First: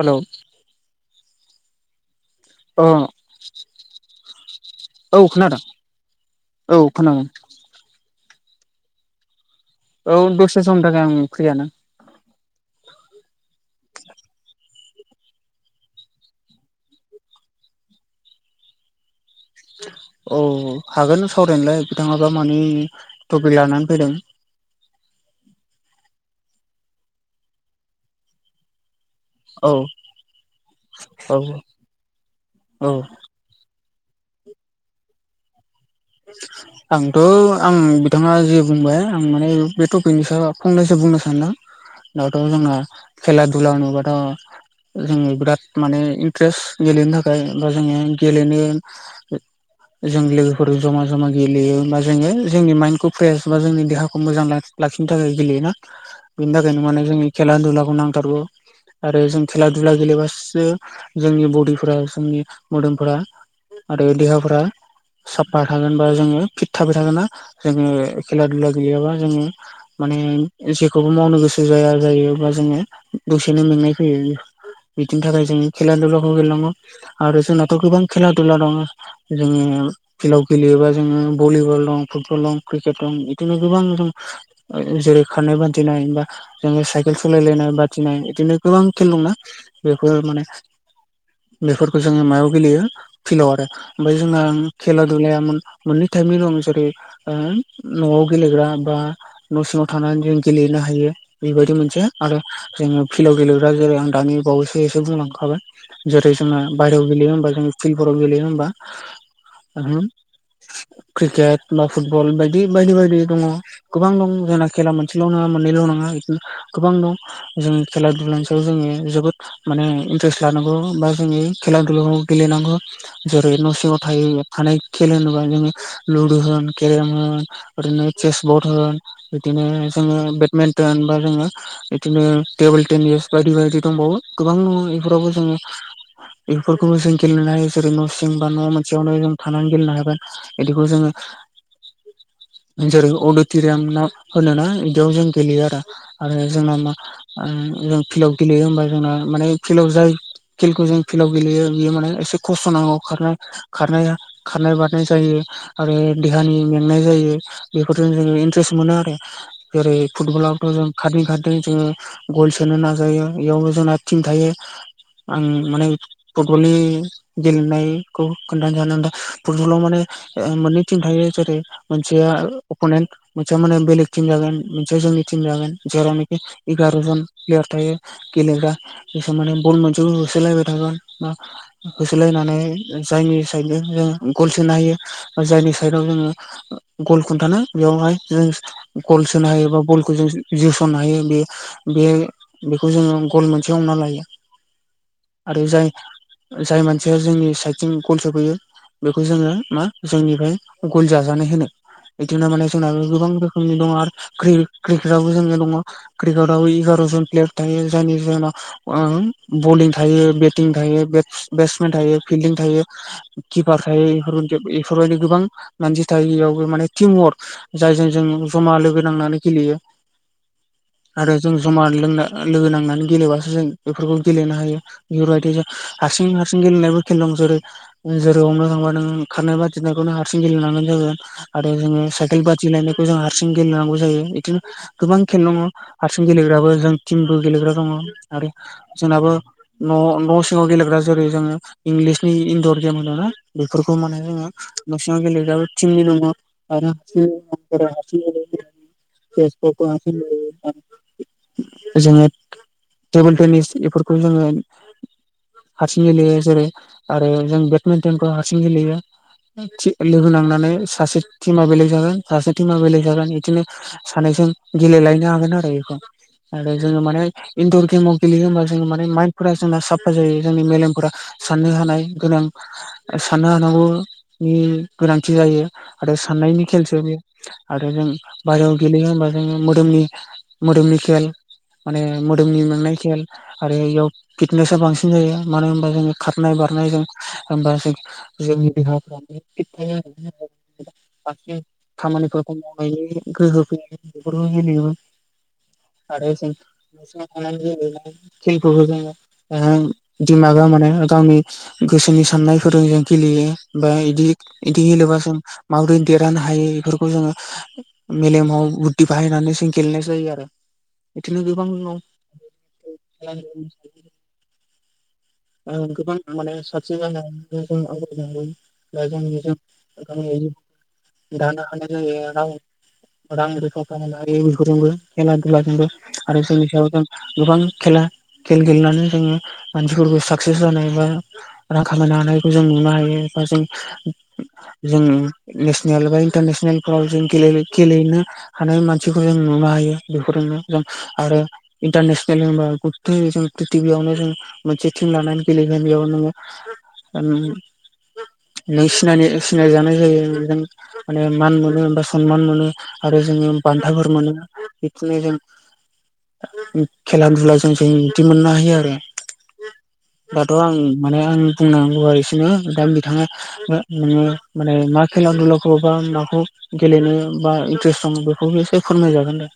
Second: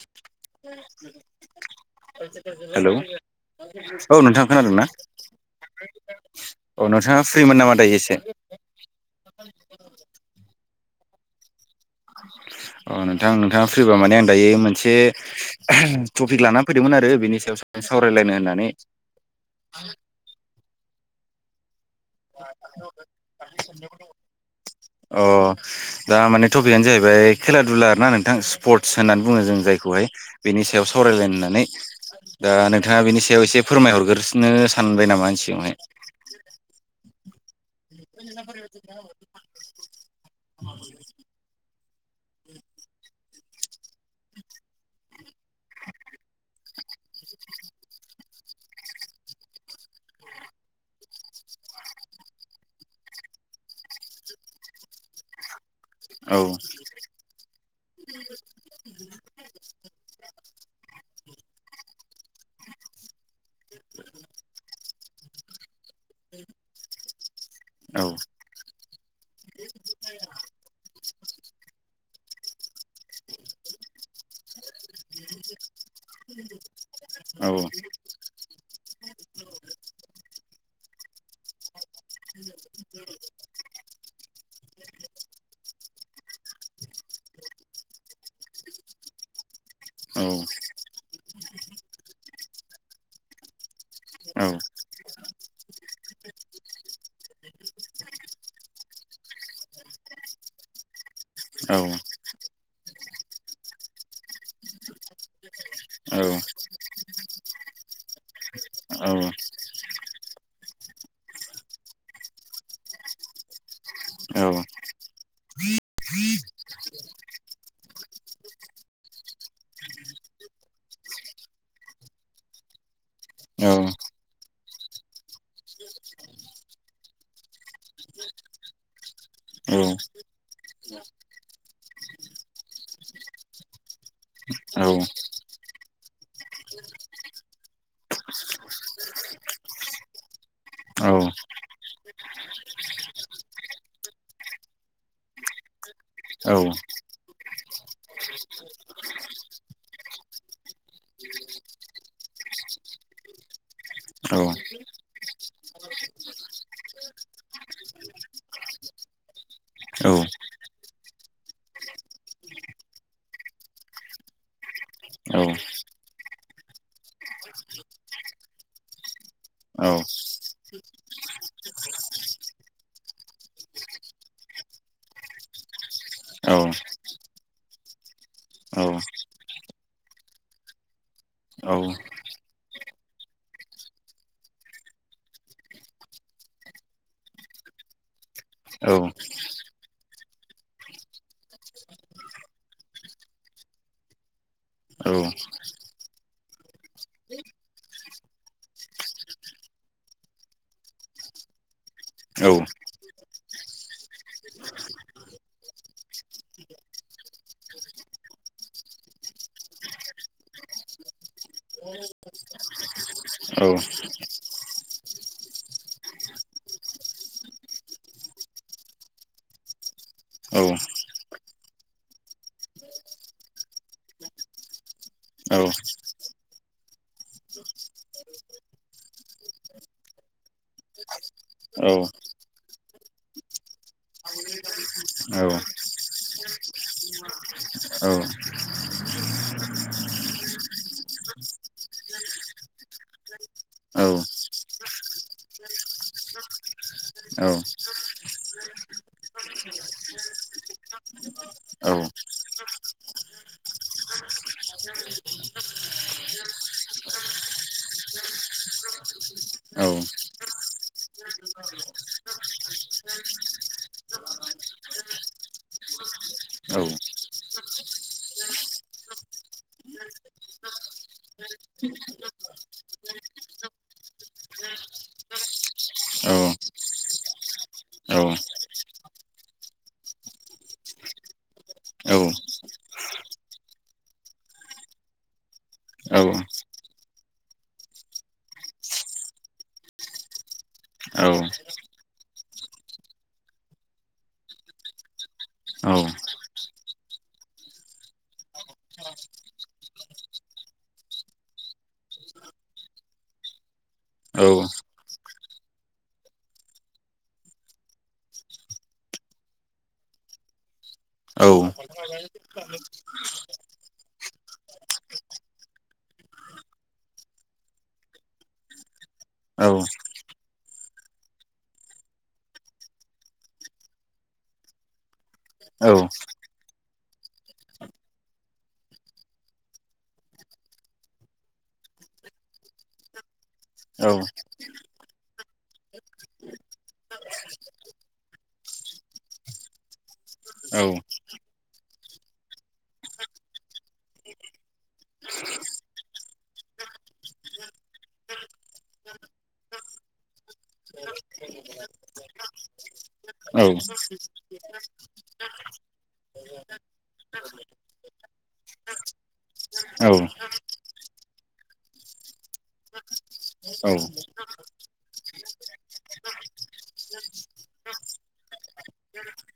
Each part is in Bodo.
हेलौ। [inaudible] अ हेलौ औ नोंथां खोनादों ना? औ खोनादों औ अ नोंथाङा खोनादों फ्रिमोन नामा दायो एसे औ दसे समनि थाखाय आं फ्रियानो। [inaudible] अ नोंथां नोंथाङा फ्रिबा माने आं दायो मोनसे टपिक लाना फैदोंमोन आरो बेनि सायाव। सावरायलायनो होननानै औ हागोन सावरायनोलाय बिथाङाबा मानि थटपि लानानै फैदों। अ दा माने थपिकआनो जाहैबाय खेला धुला आरोना नोंथां। स्पर्टस होननानै बुङो जों औ जायखौहाय बेनि सायाव सावरायलायनो औ होननानै दा औ नोंथाङा बेनि सायाव एसे फोरमाय हरग्रसिनो सानबाय नामानि सिगांवहाय ब [inaudible] आंथ' आं बिथाङा जे बुंबाय आं माने बे टपिकनि सायाव फंनैसो बुंनो सानदों। दाथ' जोंना खेला दुला होनोबाथ' जोङो बिराद माने इन्ट्रेस्ट गेलेनो थाखाय बा जोङो गेलेनो [unintelligible] फोर जमा जमा गेलेयो होमा जोङो जोंनि माइन्दखौ फ्रेस बा जोंनि देहाखौ मोजां लाख लाखिनो थाखाय गेलेयोना। औ बिनि थाखायनो माने जोंनि खेला दुलाखौ नांथारगौ। आरो जों खेला दुला गेलेबासो जोंनि बडि फोरा जोंनि मोदोमफोरा। आरो देहाफोरा साफा थागोन बा जोङो फिट थाबाय थागोन ना जोङो औ खेला दुला गेलेयाबा जोङो। माने जेखौबो मावनो गोसो जाया जायो बा जोङो दसेनो मेंनाय फैयो। बिदिनि थाखाय जों खेला-दुलाखौ गेलेनांगौ। आरो औ जोंनाथ' गोबां खेला-दुला दङ' जोङो। फिल्डआव गेलेयोबा जोङो भलिबल दं, फुटबल दं, क्रिकेट दं बिदिनो गोबां जों जेरै खारनाय बादिनाय बा जोङो साइकेल सलायलायनाय बादिनाय बिदिनो गोबां खेल दंना औ बेफोर माने। बेफोरखौ जोङो मायाव गेलेयो फिल्डाव आरो ओमफाय जोंना औ खेला दुलायामोन मोननै टाइपनि दं जेरै ओ न'आव गेलेग्रा बा न' सिङाव थानानै जों गेलेनो हायो औ बेबायदि मोनसे आरो। जोङो फिल्डआव गेलेग्रा जेरै आं दानि बावैसो एसे बुंलांखाबाय। औ जेरै जोंना बाहेरायाव गेलेयो होमबा जों फिल्डफोराव गेलेयो होमबा। क्रिकेट बा फुटबल बायदि बायदि बायदि दङ। गोबां दं औ जोंना खेला मोनसेल' नङा मोननैल' नङा बिदिनो गोबां दं। जोंनि खेला दुलानि सायाव जोङो जोबोद माने इन्ट्रेस्ट लानांगौ बा जोंङो खेला-दुलाखौ गेलेनांगौ जेरै- न' सिङाव थायो थानाय खेल होनोबा जोङो। लुदु होन, केरेम होन ओरैनो चेसबर्ड होन बिदिनो जोङो बेडमिन्टन बा जोङो इदिनो टेबोल टेनिस बायदि बायदि दंबावो गोबां दङ। इफोरावबो जोङो इफोरखौबो जों गेलेनो हायो जेरै न' सिं बा न' मोन खाथियावनो जों थानानै गेलेनो हाबाय इदिखौ जोङो। जेरै अडिट'रियाम ना होनोना इदियाव जों गेलेयो आरो। आरो जोंना मा जों फिल्डआव गेलेयो होमबा जोंना माने फिल्डआव जायो। खेलखौ जों फिल्डआव गेलेयो बियो माने एसे खस्थ' नांगौ खारनो खारनाया खारनाय बारनाय जायो। आरो देहानि मेंनाय जायो बेफोरजों जोङो इन्ट्रेस्ट मोनो आरो। जेरै फुटबलावथ' जों खारदों खारदों जोङो। गल सोनो नाजायो बेयावबो जोंना टिम थायो। आं माने फुटबलनि गेलेनायखौ खोन्थानो जानो फुटबलाव माने ओ मोननै टिम थायो जेरै मोनसेया अप'नेन्ट मोनसेया माने बेलेग टिम जागोन मोनसेया जोंनि टिम जागोन जेरावनोखि औ एगार' जन प्लेयार थायो। औ औ गेलेग्राफोर मान बल मोनसे होसोलायबाय थागोन होसोलायनानै जायनि साइदनो जों गल सोनो हायो। जायनि साइदाव जोङो गल' खुन्थानो बेयावहाय जों गल सोनो हायो बा गलखौ जों जोसननो हायो बेयो। बे बेखौ जोङो गल मोनसे हमना आरो जाय जाय मानसिया जोंनि साइद जों गल सफैयो बेखौ जोङो मा जोंनिफ्राय गल जाजानाय होनो। बिदिनो माने जोंनाबो गोबां रोखोमनि दङ आरो क्रिकेट आबबो जोङो दङ। क्रिकेटआव एगार' जन प्लेयार थायो जायनि जाहोनाव। आं बिलिं थायो बेटिं थायो बेटसमेन थायो फिल्डिं थायो किपार थायो रन्देब बेफोरबायदि गोबां मानसि थायो बेयावबो माने टिम वार्क जायजों जों ज'मा लोगो नांनानै गेलेयो। औ आरो जों जमा लोंना लोगो नांनानै गेलेबासो जों बेफोरखौ गेलेनो हायो बेफोरबायदि हारसिं हारसिं गेलेनायबो खेल दं जेरै जेरै हमनो थांबा नों खारनाय बादिनायखौ नों हारसिं गेलेेनांगोन जायो आरो जोङो साइकेल बादि लायनायखौ जों हारसिं गेलेनांगौ जायो बिदिनो गोबां खेल दङ हारसिं गेलेग्राबो जों टिमबो गेलेग्रा दङ आरो जोंनाबो न' न' सिङाव गेलेग्रा जेरै जोङो इंलिस इनन्दर गेम दा बेफोरखौ माने जोङो नसिंङाव गेलेग्राबो टिमनि दङ आरो [unintelligible] जोङो टेबोल पेनिस बेफोरखौ जोङो हारसिं गेलेयो जेरै आरो जों बेटमिन्टनफ्राव हारसिं गेलेयो लोगो नांनानै सासे टिमा बेलेग जागोन सासे टिमा बेलेक जागोन बिदिनो सानैजों गेलेलायनो हागोन आरो बेखौ आरो जोङो माने इनन्दर गेमाव गेलेयो होमबा जों माने माइन्दफोरा जोंना साफा जायो जोंनि मेलेमफोरा साननो [unintelligible] हानाय गोनां साननो हानांगौनि गोनांथि जायो आरो साननायनि खेलसो बे आरो जों बायहेरायाव गेलेयो होनबा जोङो मोदोमनि मोदोमनि खेल माने मोदोमनि मोननाय खेल आरो इयाव फिटनेसा बांसिन जायो मानो होनबा जोङो खारनाय बारनाय होमबा जों जोंनि देहाफोराबो फिद थायो बाखि खामानिफोरखौ मावनायनि गोहो फैनानै बेफोरखौ गेलेयोबा आरो जों थानानै जों खेलफोरखौ जोङो दिडमागा माने गावनि गोसोनि साननाय फोरोंजों गेलेयो बा बिदि बिदि गेलेबा जों माबोरै देरहानो हायो बेफोरखौ जोङो मेलेमाव बुददि बाहायना जों गेलेनाय जायो आरो बिदिनो गोबां औ दं गोबां माने साबसिन जानानै जों आवगाय जों जे गावनि जिउ दानो हानाय जायो रां खामायनो हायो बेफोरजोंबो खेला दुलाजोंबो आरो बेफोर नि सायाव जों गोबां खेला खेल गेलेनानै जोङो मानसिफोरखौ साक्सेस जानाय बा रां खामायनो हानायखौ जों नुनो हायो बा जों जों नेसनेल बा इन्टारनेसनेलफोराव जों गेलेनो हानाय मानसिखौ जों नुनो हायो बेफोरजोंनो जों आरो इन्टारनेसनेल होनबा जों प्रिटिबियावनो जों मोनसे टिम लानानै गेलेगोन बेयाव नोङो नों सिनाय सिनायजानाय जायो नों माने मान मोनो बा सनमान मोनो आरो जोङो बान्थाफोर मोनो बिदिनो जों खेला दुला जों जों बिदि मोननो हायो आरो दाथ' आं माने आं बुंनांगौवा एसेनो दा बिथाङा नोङो माने मा खेलाधुलाखौ बा माखौ गेलेनो बा इन्ट्रेस्ट दङ बेखौबो एसे फोरमायजागोन दे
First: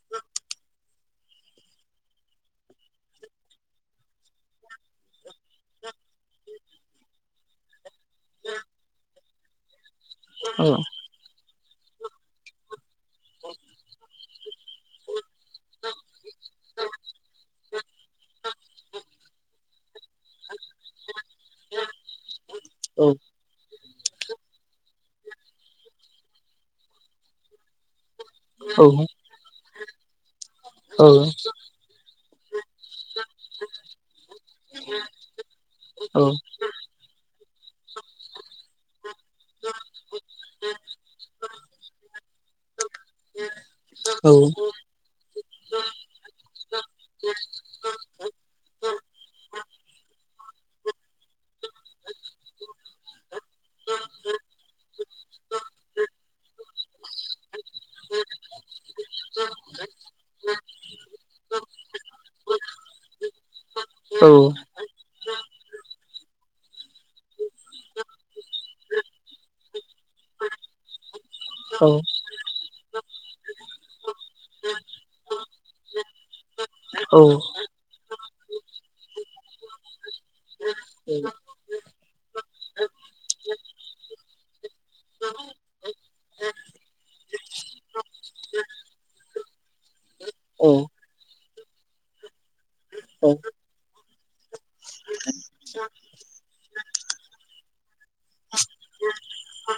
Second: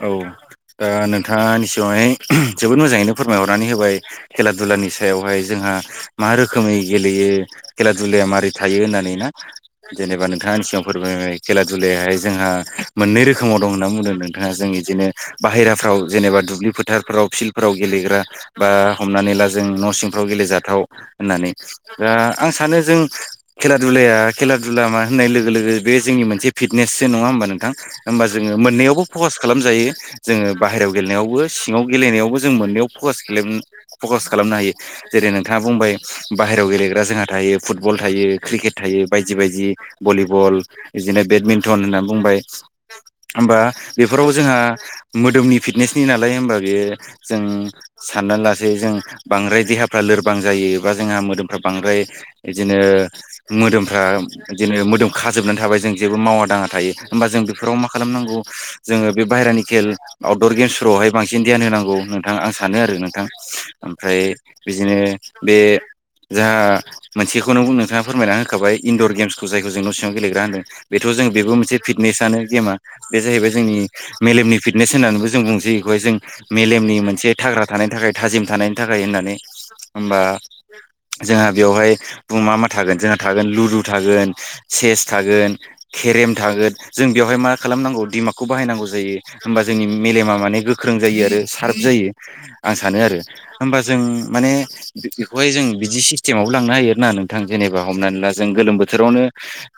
औ दा नोंथांङा आंनिसिगांङावहाय जोबोद मोजाङैनो फोरमायहरनानै होबाय खेला दुलानि सायावहाय जोंहा मा रोखोमै गेलेयो खेला दुलाया मारै थायो होननानै ना जेनेबा औ नोंथांनि सिगाव फोरमाय खेला दुलाहाय जोंहा मोननै रोखोमाव दं होनना बुंदों नोंथांङा जों बिदिनो बाहेराफ्राव जेनेबा दुब्लि फोथारफ्राव फिल्डफोराव गेलेग्रा बा हमनानै ला जों न' सिंफ्राव गेलेजाथाव होननानै ओ आं सानो जों औ खेला दुलाया खेला दुला मा होननाय लोगो लोगो बे जोंनि मोनसे फिटनेसो नङा होमबा नोंथां? होमबा जोङो औ मोननैयावबो फकास खालामजायो जोङो बाहेरायाव औ गेलेनायावबो सिङाव गेलेनायावबो जों मोननैयाव फकास खालेम फकास खालामनो हायो। जेरै नोंथाङा बुंबाय औ बाय हेरायाव गेलेग्रा जोंहा थायो फुटबल थायो क्रिकेट थायो बायदि बायदि भलिबल बिदिनो बेडमिन्टन होनना बुंबाय होमबा बेफोराव औ जोंहा मोद दोमनि फिटनेसनि नालाय होमबा बियो जों साननान लासै जों बांद्राय देहाफ्रा लोरबां जायोबा जोंहा मोदोमफ्रा बांद्राय इदिनो मोदोमफ्रा बिदिनो मोदोम खाजोबनान थाबाय जों जेबो मावा दाङा थायो होमबा जों बेफोराव मा खालामनांगौ जोङो बे बाहेरानि खेल आउट दर गेम्सफोरावहाय बांसिन ध्यान होनांगौ नोंथां आं सानो आरो नोंथां। ओमफ्राय बिजिनो बे जोहा मोनसेखौनो नोंथाङा फोरमायना होखाबाय इनन्दर गेम्सखौ जायखौ जों न' सिङाव गेलेग्रा होनदों। बेथ' जों बेबो मोनसे औ फिटनेसनो गेमा बे जाहैबाय जोंनि मेलेमनि फिट नेस होननानैबो जों बुंसै इखौहाय जों मेलेमनि औ मोनसे थाग्रा थानायनि थाखाय थाजिम थानायनि थाखाय होननानै होमबा जोंहा बियावहाय बुं मा मा थागोन? जोंहा थागोन लुदु थागोन चेस थागोन केरेम थागोन जों बेवहाय मा खालामनांगौ दिमागखौ बाहायनांगौ जायो। होमबा जोंनि मेलेमा माने औ औ गोख्रों जायो आरो सार्फ जायो आं सानो आरो। होमबा जों माने बिबदि खौहाय जों बिदि सिस्टेमावबो लांनो हायो आरोना नोंथां जेनेबा हमनानै ला जों गोलोम बोथोरावनो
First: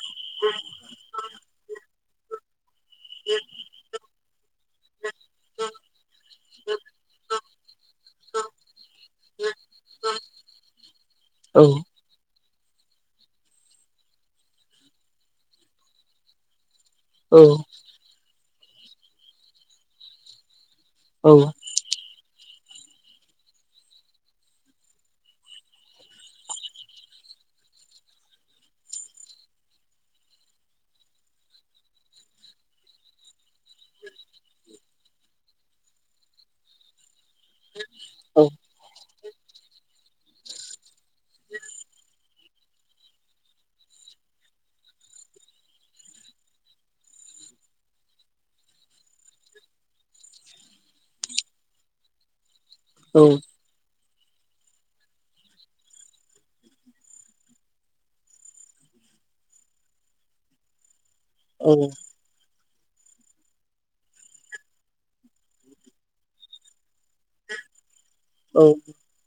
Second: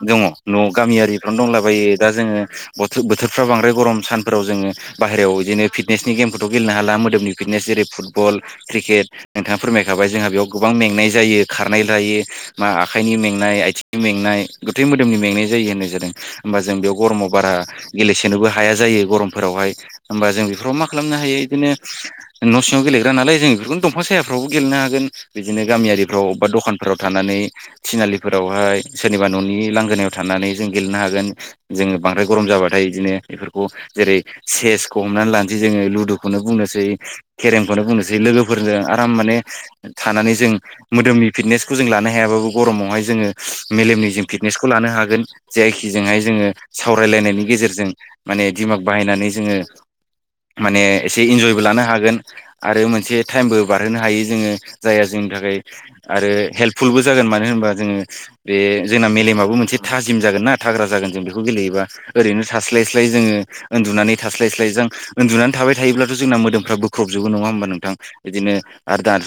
दङ न' गामियारिफ्रावनो दंलाबायो दा जोङो बथो बोथोरफ्रा बांद्राय गरम सान फोराव जोङो बाहेराव इदिनो फिटनेसनि गेमखौथ' गेलनो हाला मोदोमनि फिटनेस जेरै फुटबल क्रिकेट नोंथाङा फोरमायखाबाय जोंहा बेयाव गोबां मेंनाय जायो खारनाय लायो। मा आखाइनि मेंनाय आथिंनि मेंनाय गुथै मोदोमनि मेंनाय जायो होननाय जादों। होमबा जों बेयाव गरमाव बारा गेलेसेनोबो हाया जायो गरमफोरावहाय। होमबा जों बेफोराव मा खालामनो हायो इदिनो न' सिङाव गेलेग्रा नालाय जों इफोरखौनो दंफां सायाफ्रावबो गेलेनो हागोन। बिदिनो गामियारिफ्राव बा दखानफोराव थानानै थिनालिफोरावहाय सोरनिबा न'नि लांगोनायाव थानानै जों गेलेनो हागोन। जोङो बांद्राय गरम जाबाथाय इदिनो एफोरखौ जेरै चेसखौ हमनानै लानसै जोङो लुदुखौनो बुंनोसै। खेरेमखौनो बुंनोसै लोगोफोरजों आराम माने थानानै जों मोदोमनि फिटनेसखौ जों लानो हायाबाबो गरमावहाय जोङो मेलेमनि जों फिटनेसखौ लानो हागोन। जायखिजोंहाय जोङो सावरायलायनायनि गेजेरजों माने दिमाग बाहायनानै जोङो माने एसे इन्जयबो लानो हागोन। आरो मोनसे टाइमबो बारहोनो हायो जोङो जायहा जोंनि थाखाय आरो हेल्पफुलबो जागोन मानो होनबा जोङो बे जोंना मेलेमाबो मोनसे थाजिम जागोन ना थाग्रा जागोन जों बे खौ गेलेयोबा ओरैनो सास्लाय स्लाय जोङो ओन्दुनानै थास्लायस्लाय जों ओन्दुनानै थाबाय थायोब्लाथ' जोंना मोदोमफ्रा बोख्रबजोबो नङा होमबा नोंथां? बिदिनो औ आर दाथ'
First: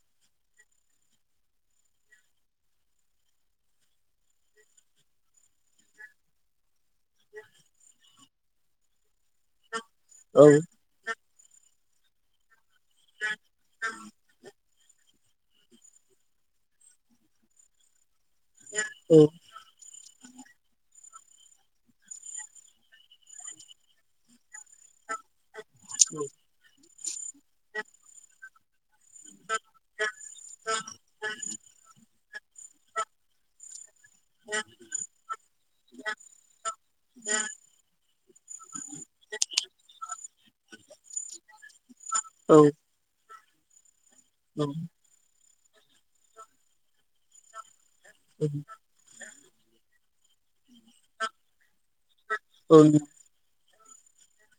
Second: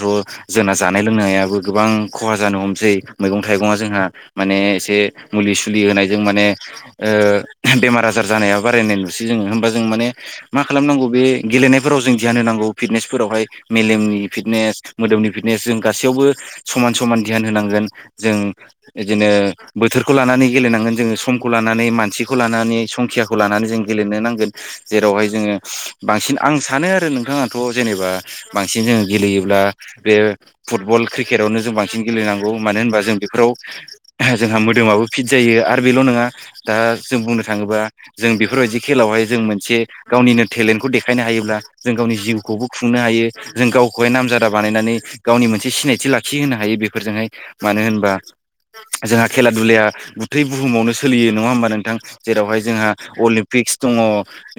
जोंना जानाय लोंनायाबो गोबां खहा जानो हमनोसै मैगं थाइगङा जोंहा माने एसे मुलि सुलि होनायजों माने ओ बेमार आजार जानाया बारायनाय नु सै जोङो होमबा जों माने औ मा खालामनांगौ बे गेलेनायफोराव जों दियान होनांगौ फिटनेसफोरावहाय। मेलेमनि फिटनेस मोदोमनि फिटनेस जों गासैयावबो समान समान ध्यान होनांगोन। जों इदिनो बोथोरखौ लानानै गेलेनांगोन जोङो समखौ लानानै मानसिखौ लानानै संखियाखौ लानानै जों गेलेनो नांगोन। जेरावहाय जोङो बांसिन आं सानो आरो नोंथाङाथ' जेनेबा बांसिन जोङो गेलेयोब्ला बे फुटबल क्रिकेटआवनो जों बांसिन गेलेनांगौ मानो होनबा जों बेफोराव जोंहा मोदोमाबो फिट जायो आरो बेल' नङा दा जों बुंनो थाङोबा जों बेफोरबायदि खेलायावहाय जों मोनसे गावनिनो टेलेन्टखौ देखायनो हायोब्ला जों गावनि जिउखौबो खुंनो हायो जों गावखौहाय नामजादा बानायनानै गावनि मोनसे सिनायथि लाखि होनो हायो बेफोरजोंहाय मानो होनबा जोंहा खेला दुलाया गुथै बुहुमावनो सोलियो नङा होमबा नोंथां जेरावहाय जोंहा अलिम्पिक्स दङ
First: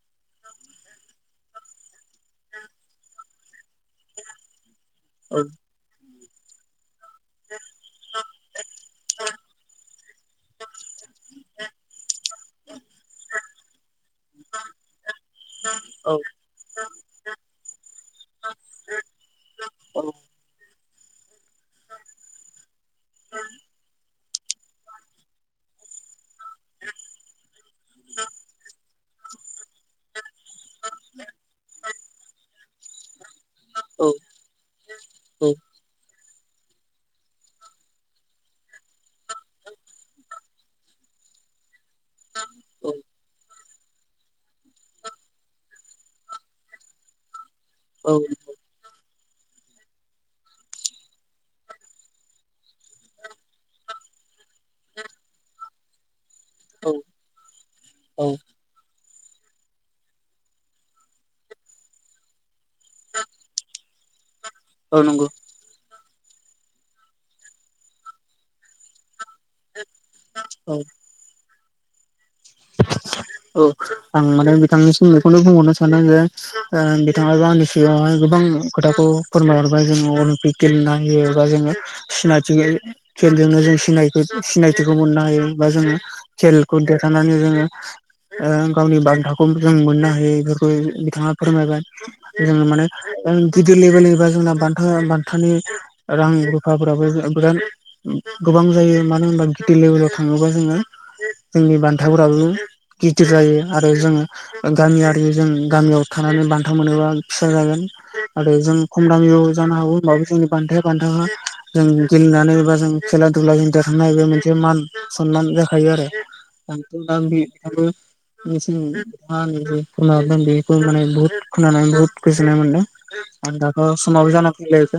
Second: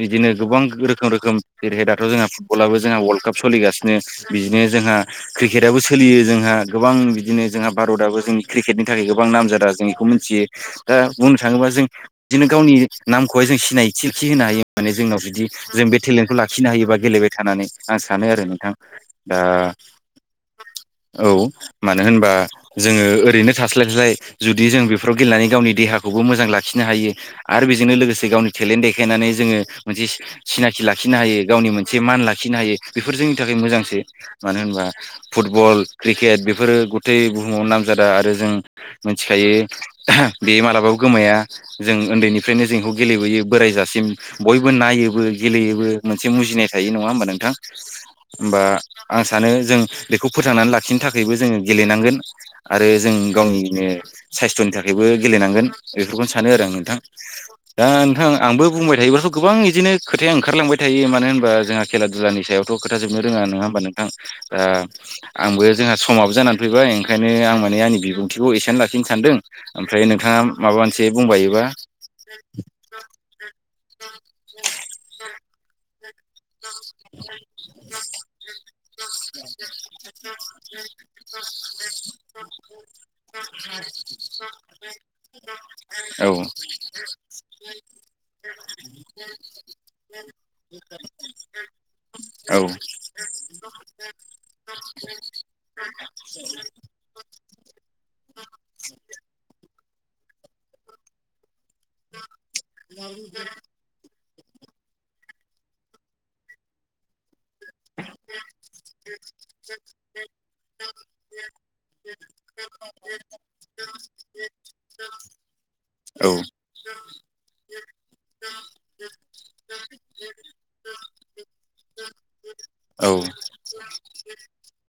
बिदिनो गोबां रोखोम रोखोम जेरैहाय दाथ' जोंहा फुटबलाबो जोंहा वर्ल्ड काप सोलिगासिनो बिदिनो जोंहा क्रिकेटआबो सोलियो जोंहा गोबां बिदिनो जोंहा भारतआबो जोंनि क्रिकेटनि थाखाय गोबां नामजादा जों बेखौ मिथियो दा बुंनो थाङोबा जों बिदिनो गावनि नामखौहाय जों सिनायथि खि होनो हायो माने जोंनाव जुदि जों बे टेलेन्टखौ लाखिनो हायोबा गेलेबाय थानानै आं सानो आरो नोंथां दा औ मानो होनबा जोङो ओरैनो थास्लायलाय जुदि जों बेफोराव गेलेनानै गावनि देहाखौबो मोजां लाखिनो हायो आरो बेजोंनो लोगोसे गावनि टेलेन्ट देखायनानै जोङो मोनसे सिनाखि लाखिनो हायो गावनि मोनसे मान लाखिनो हायो बेफोर जोंनि थाखाय मोजांसो मानो होनबा फुटबल क्रिकेट बेफोरो गथै बुहुमाव नामजादा आरो जों मिथिखायो बे मालाबाबो गोमाया जों उन्दैनिफ्रायनो जों इखौ गेलेबोयो बोरायजासिम बयबो नायोबो गेलेयोबो मोनसे मुजिनाय थायो नङा होमबा नोंथां होमबा आं सानो जों बेखौ फोथांनानै लाखिनो थाखायबो जोङो गेलेनांगोन आरो जों गावनिनो साइस्थ'नि थाखायबो गेलेनांगोन बेफोरखौनो सानो आरो आं औ नोंथां दा औ आंबो बुंबाय थायोब्लाथ' गोबां बिदिनो खोथाया ओंखारलांबाय थायो मानो होनबा जोंहा खेला दुलानि सायाव थ' खोथा जोबनो रोङा नङा होमबा नोंथां दा औ नंगौ आंबो जोंहा समाबो जानानै फैबाय ओंखायनो आं माने आंनि बिबुंथिखौ एसेनो लाखिनो सानदों ओमफ्राय नोंथाङा औ माबा मोनसे बुंबायोबा [inaudible] [inaudible] औ आं माने बिथांनिसिम बेखौनो बुंहरनो सानो जे बिथाङाबो आंनि सिगाङावहाय गोबां खोथाखौ फोरमायहरबाय जोङो अलिम्पिक गेलेनो होयो बा जोङो सिनायथि खेलजोंनो जों सिनायथिखौ मोननो हायो बा जोङो औ खेल खौ देरहानानै जोङो गावनि बान्थाखौ जों मोननो हायो बेफोरखौ नोंथाङा फोरमायबाय औ जोंङो माने गिदिर लेभेलनिबा जोंना बान्थानि रां रुफाफोराबो बिराद गोबां जायो मानो होनबा गिदिर लेभेलाव थाङोबा जोङो जोंनि बान हाथायफोराबो गिदिर जायो आरो जोङो गामियारि जों गामियाव थानानै बान्था मोनोबा फिसा जागोन आरो जों खम दामियाव जानो हागौ होमबाबो जोंनि बान्थाया बान्थाखा जों गेलेनानै बा जों खेला दुलाजों देरहानाय बे मोनसे मान सनमान जाखायो औ आरो [unintelligible] [unintelligible] बहुत खोनानानै बहुद गोजोननाय मोनदों औ आरो दाथ' समाबो जाना फैलायबाय